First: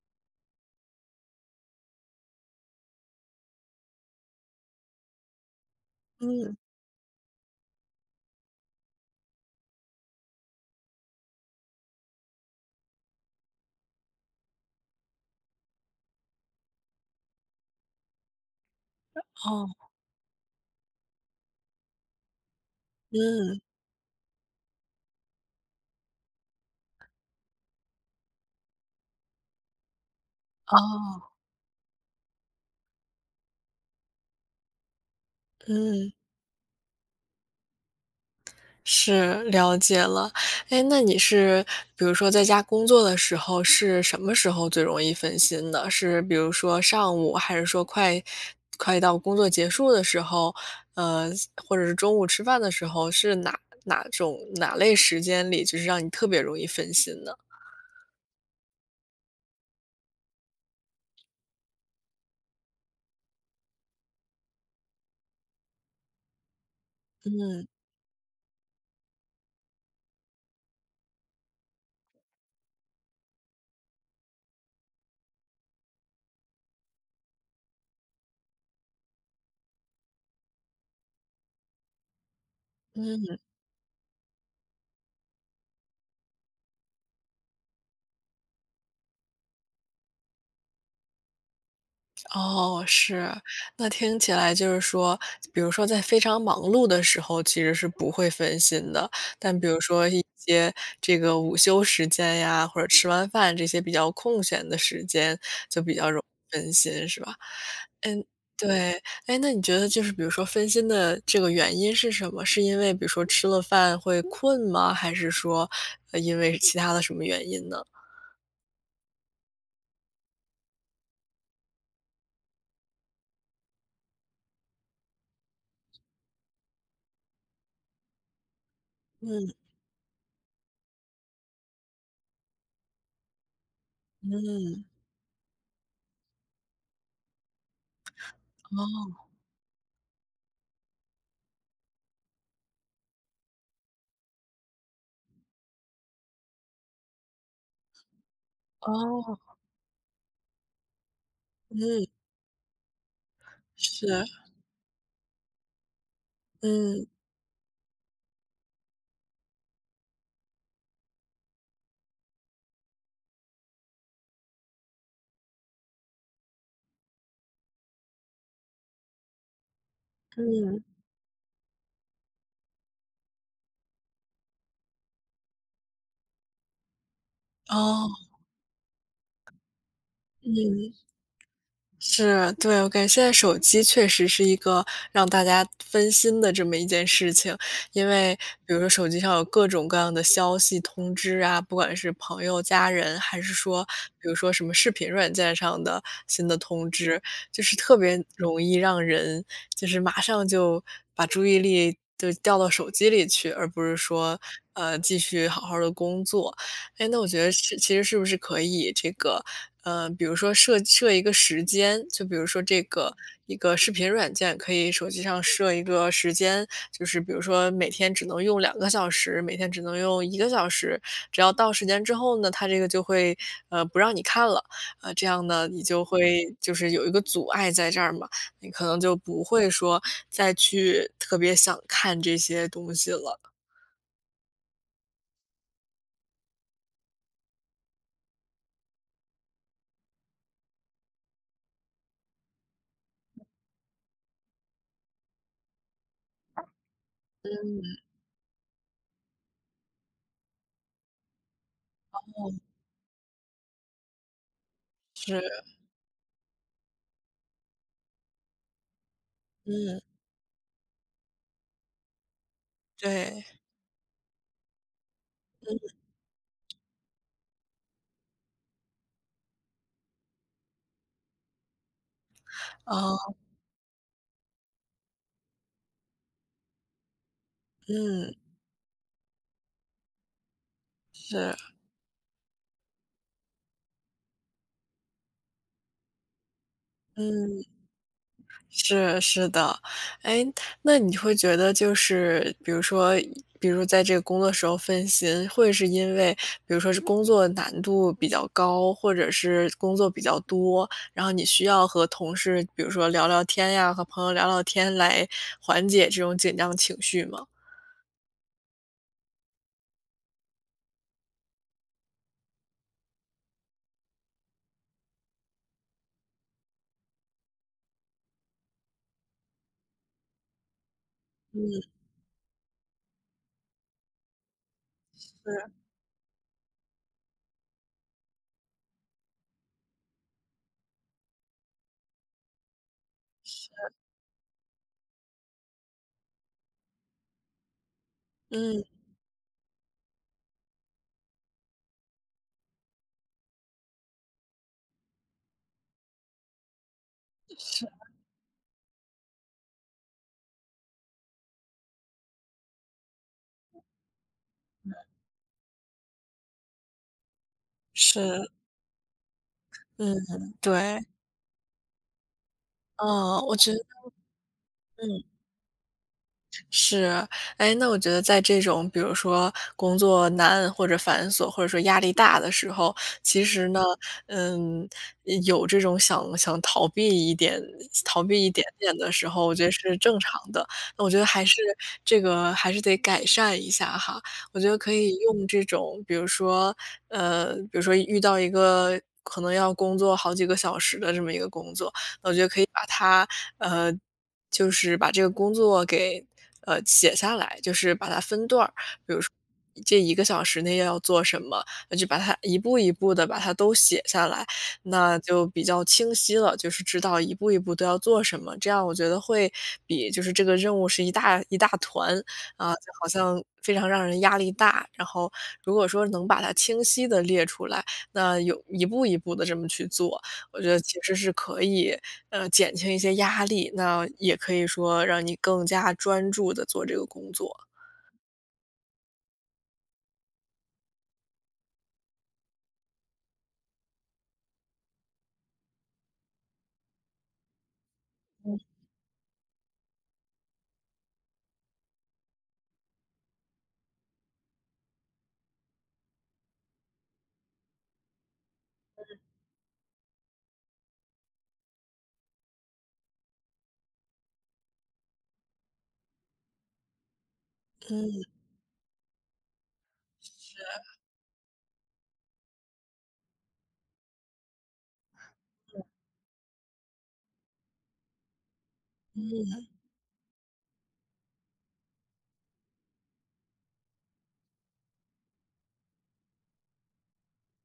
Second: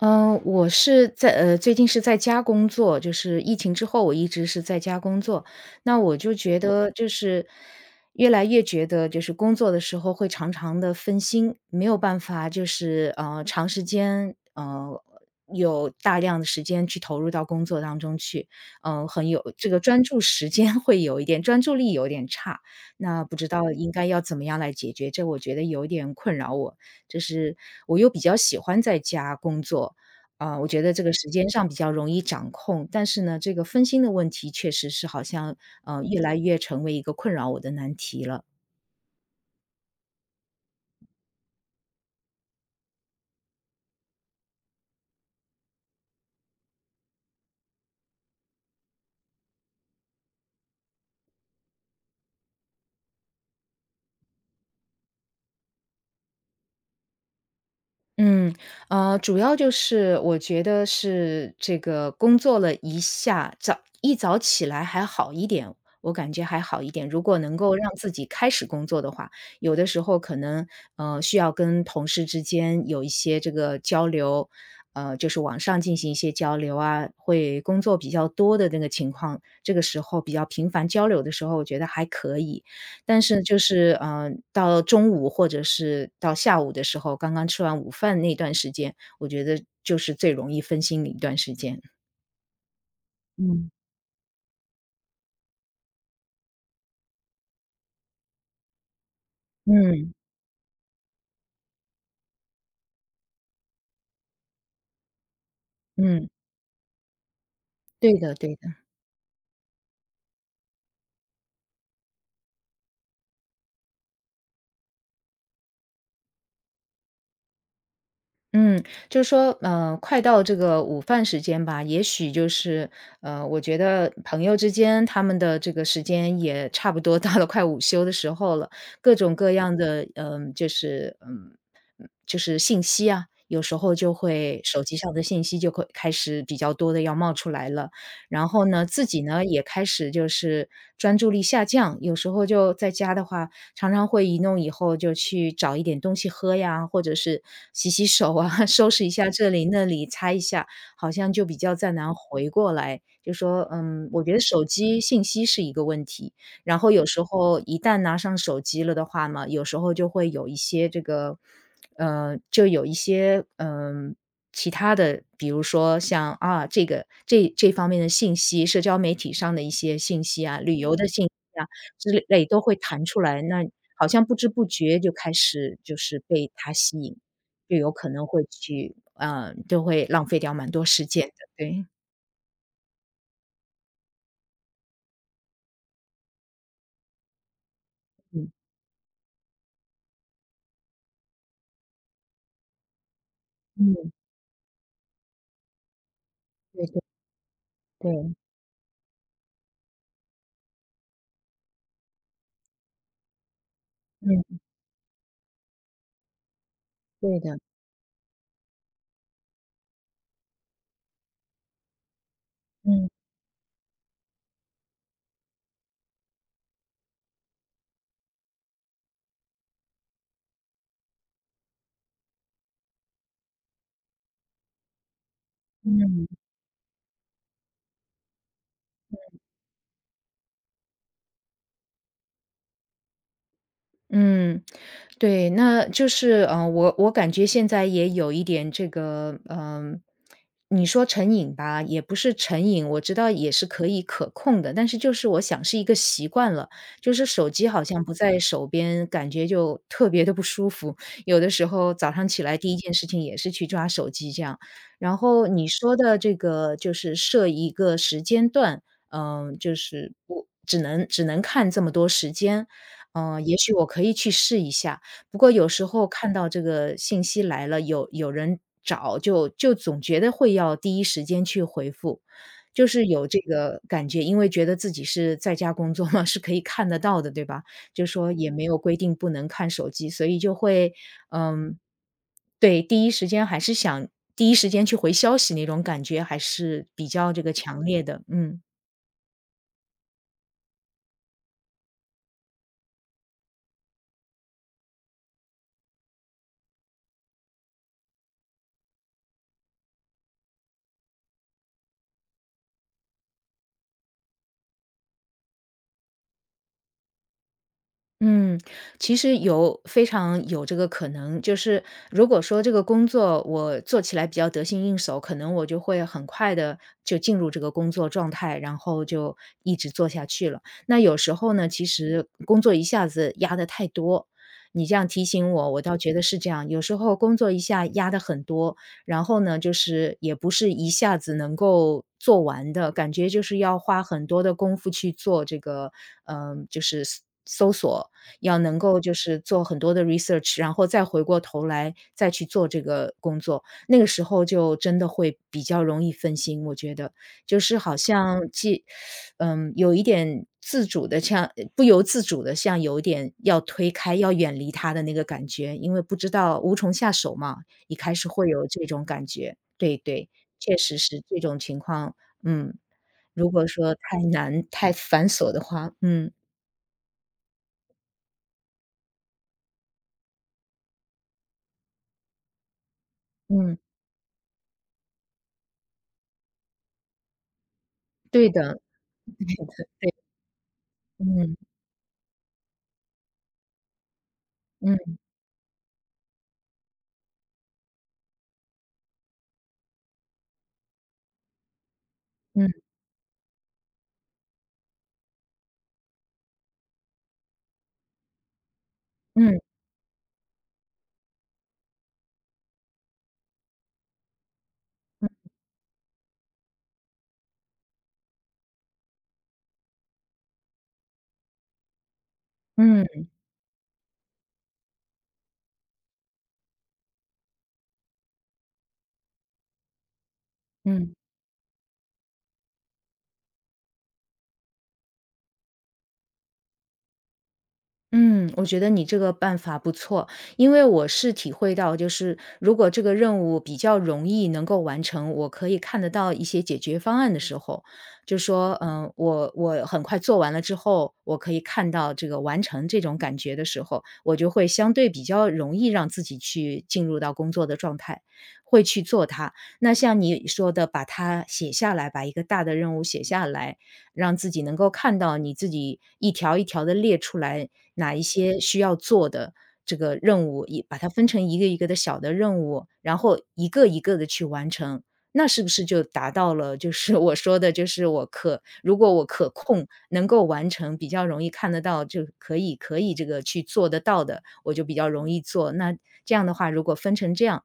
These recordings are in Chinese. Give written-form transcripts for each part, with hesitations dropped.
嗯，我是在呃，最近是在家工作，就是疫情之后，我一直是在家工作。那我就嗯，觉得，就是越来越觉得，就是工作的时候会常常的分心，没有办法，就是长时间有大量的时间去投入到工作当中去，很有这个哦，专注时间 会有一点，专注力有点差。那不知嗯，道应该要怎么样来解决，这我觉得有点困扰我。就是我又比较喜欢在家工作，啊、我觉得这个哦，时间上比较容易掌控。但是呢，这个分心的问题确实是好像嗯，越来越成为一个困扰我的难题了。是，了解了。哎，那你是比如说在家工作的时候，是什么时候最容易分心的？是比如说上午，还是说快到工作结束的时候，呃，或者是中午吃饭的时候，是哪类时间里，就是让你特别容易分心呢？嗯，主要就是我觉得是这个工作了一下，早起来还好一点，我感觉还好一点。如果能嗯，够让自己开始工作的话，有的时候可能需要跟同事之间有一些这个交流，就是网上进行一些交流啊，会工作比较多的那个情况，这个时候比较频繁交流的时候，我觉得还可以。但嗯。是就是到中午或者是到下午的时候，刚刚吃完午饭那段时间，我觉得就是最容易分心的一段时间。哦，是。嗯。那听起来就是说，比如说在非常忙碌的时候，其实是不会分心的。但比如说嗯，一些这个午休时间呀，或者吃完饭这些比较空闲的时间，就比较容嗯，易分心，是吧？对的对的。对，哎，那你觉得就是比如说分心的这个原因是什么？是因为比如说吃了饭会困吗？还是说，因为其他的什么原因呢？嗯，就是说，快到这个午饭时间吧，也许就是，我觉得朋友之间他们的这个时间也差不多 到了快午休的时候了，各种嗯各样的，就是信息啊，有时候就会嗯，手机上的信息就会开始比较多的要冒出来了，然后呢，自己呢也开始就是专注力下降，有时候就在家的话，常常会一弄以后就去找一点东西喝呀，或者是洗洗手啊，收哦拾一下这哦，里那里，擦一下，好像就比较再嗯，难回过来。就说，是，我觉得手机信息是一个问题，然后嗯。有时候一旦拿上手机了的话嘛，有时候就会有一些这个，就有一些其他的，比如说像啊这个这方面的信息，社交媒体上的一些信息啊，旅嗯，游的信息啊。之类都会弹出来，那好像不知不觉就开始就是被它吸引，就有哦，可能会去就会浪费掉蛮多嗯，时间的，对，是，对，我感觉现在手机确实是一个让大家分心的这么一件事情，因为嗯，比如说手机上有各种各样的消息通知啊，不管是朋友、家人，还是说嗯，比如说什么视频软件上的新的对通对知，就是特别对，容易让人就是马上就把注意力就调到手机里去，而不是说嗯，继续好好的工作。哎，那我对觉得的，是其实是不是可以这个，呃，比如说设一个时间，就比如说这嗯。个一个视频软件，可以手机上设一个时间，就是比如说每天只能用2个小时，每天只能用一个小时，只要到时间之后呢，它这个就会，呃，不让你看了。呃，这样呢，你就会就是有一个阻碍在这儿嘛，你可能就不会说再去特别想看这些东西了。嗯，对，那就是我感觉现在也有一点这个，你说成瘾吧，也不是成瘾，我知道也是可以可控的，但是就是我想是一个习惯了，就是手机好嗯，像不在手边，感觉就特别的不舒服。有的时候早上起来第一件事情也是去抓手机这样。然是，后你说的这个就是设一个时间段，就嗯，是不只能看这么多时间，对，嗯，也许我可以去试一下。不过有时嗯，候看到这个信息来了，有人找，就总觉得会要第一时间去回复，就是有哦。这个感觉，因为觉得自己是在家工作嘛，是可以看得到的，对吧？就嗯，说也没有规定不能看手机，所以就会，是，嗯，对，第一时间还是想第一时间去回消息那种感觉还是比较这个嗯，强烈的，嗯。是是的。哎，那你会觉得就是比如说比如在这个工作时候分心，会是因为比如说是工作难度比较高，或者是工作比较多，然后你需要和同事比如说聊聊天呀，和朋友聊聊天来缓解这种紧张情绪吗？嗯，其实非常有这个可能，就是如果说这个工作我做起来比较得心应手，可能我就会很快的就进入这个工作状态，然后就一直做下去了。那有时候呢，其嗯，实工作一下子压得太多，你这样提醒是，我，我倒觉得是这样。有时候工作一下压得很多，然后呢，就是也不是一下子能够做完的，感觉就是要花很多的功夫去做这个，就是搜索要能嗯，够就是做很多的 research，然后再回过头来再去做这个工作。那个时候就真的会比较容易分心，我觉得，就是是好像有一点自主的，像不由自主的，像有一点要推开、要远离他的那个感觉，因为不知道无从下手嘛，一开始是，会有这种感觉。对嗯，对，确实对，是这种情况，嗯，嗯，如我果觉得说太难、太繁嗯。琐的话，嗯，是，哎，那我觉得在这种比如说工作难或者繁琐，或者说压力大的时候，其实嗯，呢，嗯，有这种想逃避一点、逃避对一点的，点的时候，我觉得是正常的。那我觉得还是嗯，这个还是得改善一下哈。我觉得可以嗯。用这种，比如说，呃，比如说遇到一个可能要工作好几个小时的这么一个工作，那我觉得可以嗯把它，呃。就是把这个工作给写下来，就是把它分段儿。嗯这一个小时内要做什么，那就把它一步一步的把它都写下来，那就比较清晰了，就是知道一步一步都要做什么，这样我觉得会比就是这个任务是一大团，啊，就好嗯像非常让人压力大。然后如果说能把它清晰的列出来，那有一步一步的这么去做，我觉得其嗯。实是可以，呃，减轻一些压力，那也可以说让你更加专注的做这个工作。嗯，我觉得你这个办法不错，因为我是体会到，就是如果这个任务比较容易能够完成，我可以看得到一些解决方案的时候，就说，嗯，我很快做完了之后，我可以看到这个完成这种感觉的时候，我就会相对比较容易让自己去进入到工作的状态，会去做它。那像你说的，把它写下来，把一个大的任务写下来，让自己能够看到你自己一条一条的列出来，哪嗯，一些需要做的这个任务，是。一把它分成一个一个的小的任务，然后一个一个的去完成。那是不是就达到了就是我说的，就是如果我可控，能够完成，比较容易看得到，就可以这个去做得到的，我就比较容易做。那这样的话，如果分成这样，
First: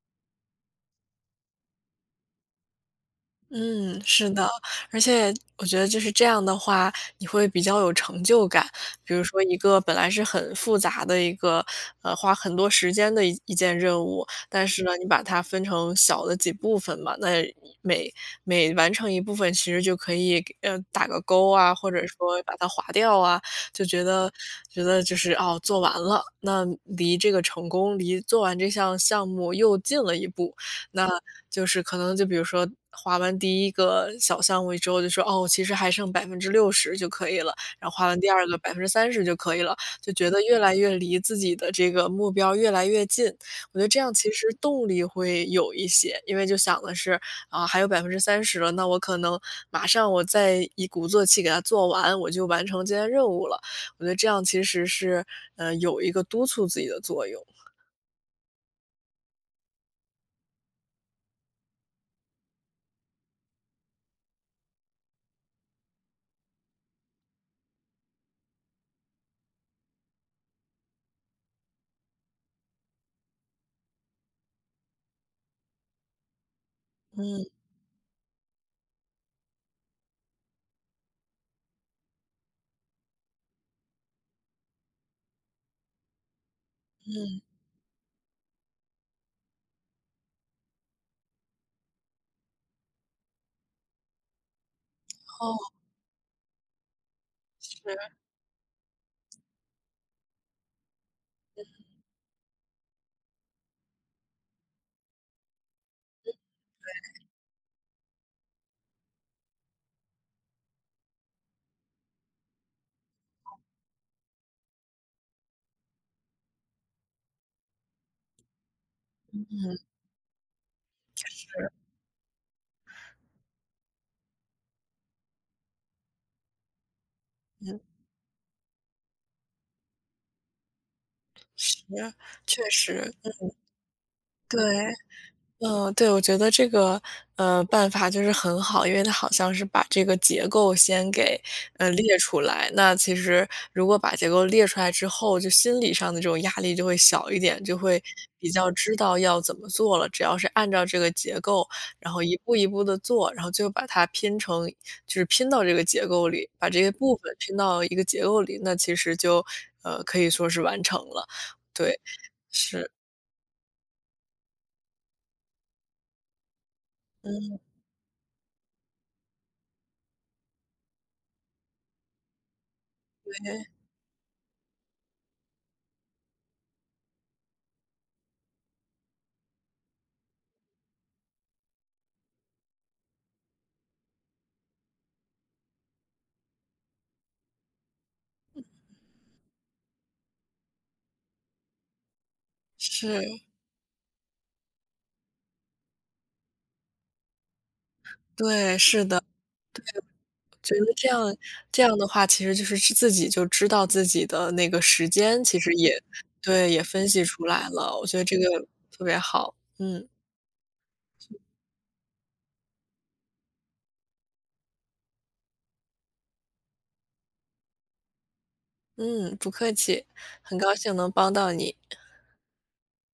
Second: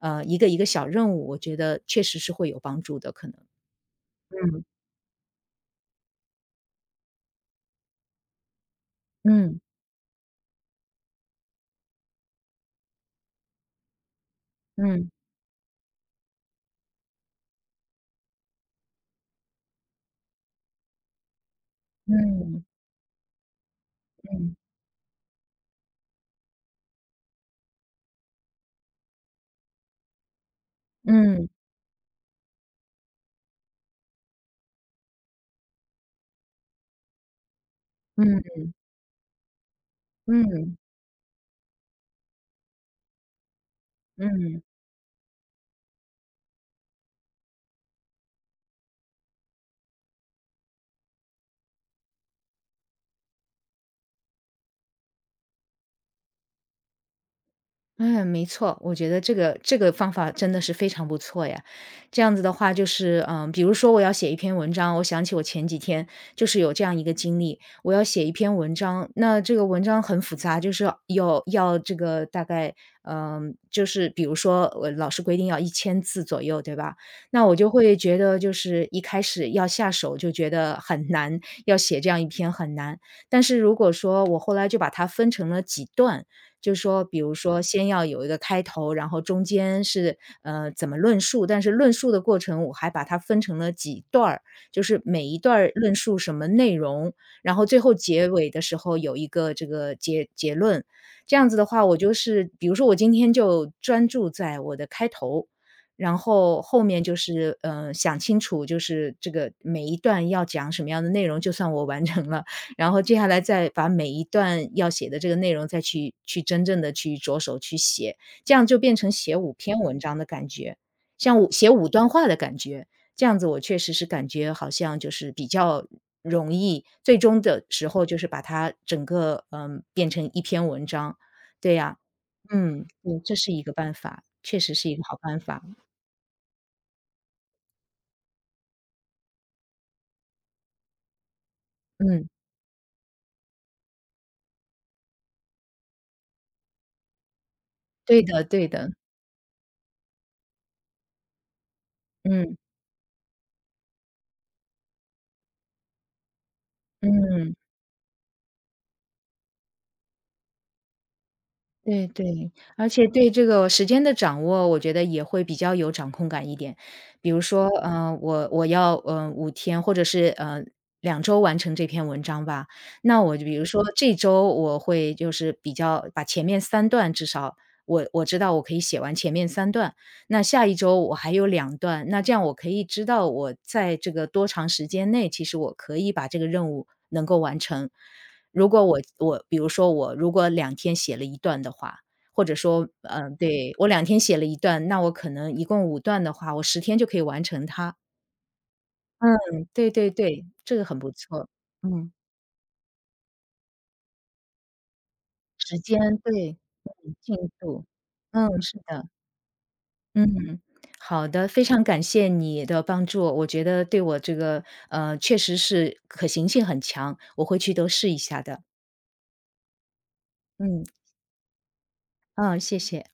一个一个小任务，我觉得确实是会有帮助的可能。嗯，是的，嗯。而且我觉得就是这样的话，你会比较有成就感。比如说一嗯，个本来是很复杂的一个，呃，花很多时间的一件任务，但是呢，你嗯，把它分成小的几部分嘛，那每每完成一部分，其实就可以给打个勾啊，或者说把嗯，它划掉啊，就觉得嗯，就是哦做完了，那离这个成功，离做完这项目又近了一步。那嗯，就是可能就比如说划完第一个小项目之后就说：“哦，其实还剩60%就可以了。”然后划完第嗯，二个百分之三十就可以了，就觉得越来嗯，越离自己的这个目标越来越近。我觉得这样其实嗯。动力会有一些，因为就想的是，啊，还有百分之三十了，那我可能马上我再一鼓作气给它做完，我就完成今天任务了。我觉得这样其实是，呃，有一个督促自己的作用。嗯，没错，我觉得这个方法真的是非常不错呀。这样子的话，就是比如说我要写一篇文章，我想起我前几天就是有这样一个经历，我要写一篇文章，那这个文章很复杂，就是要这个大概就是比如说老师规定要1000字左右，对吧？嗯那我就会觉得就是一开始要下手就觉得很难，要写这样一篇很难。但是如果说我后来就把它分成了几段。就说比如嗯，说先要有一个开头，然后中间是，怎么论述，但是论述的过程我还把它分成了几段儿，就是每一段儿哦，论述什么内容，然后最是后结尾的时候有一个这个结论。这样子的话，我就是比如说我今天就专注在我的开头，然后后面就是，想清楚就是这个每一段要讲什么样的内容，就算我完成了。然后接下来再把每一段要写的这个内容再去真正的去着手去写，这样就变成写五篇文章的感觉，像写是，五段话的感觉。这样子我确实是感觉好像就是比较容易，最终的嗯。时候就是把它整个，变成一篇文章。对是，呀，确嗯，实，嗯，这是一个办法，对，确实是一个好办法。嗯，对，我觉得这个，呃，办法就是很好，因为它好像是把这个结构先给，呃，列嗯，出来。那其实如果把结构列出来之后，就心理上的这种压力就会小一点，就会对的比对较的，知道要怎么做了。只要是按照这个结构，然后一步嗯，一步的做，然后最后把它拼成就是拼到这个结构里，把这些部分嗯。拼到一个结构里，那其实就，呃，可以说是完成了。对，对对，而是，且对这个时间的掌握，我觉得也会比较有掌控感一点。比如嗯。说，嗯，我要5天，或者是2周完成这篇文章吧。那我就比如对，说这周我会就是比较把前面三段至少我知道我可以写完前面三段，那下一周我还有两段，那这样我可以知道我在这个多长时间内，其实我可以把这个任务能够完成。如果我比如说我如果两天写了一段的话，或者说嗯是，对，我两天写了一段，那我可能一共五段的话，我10天就可以完成它。对，是的。嗯，对对对，觉这个得很这不样错。这样的嗯，话，其实就是知自己就知道自己的那个时间，其实时也间，对，对，也分析进出来度。了，我觉得这个嗯，是特的，别好。嗯，嗯，好的，非常感谢你的帮助，我觉得对我这个，确实是可行性很强，我回去都试一下的。嗯，不客气，很高嗯，兴能帮到你。嗯，谢谢。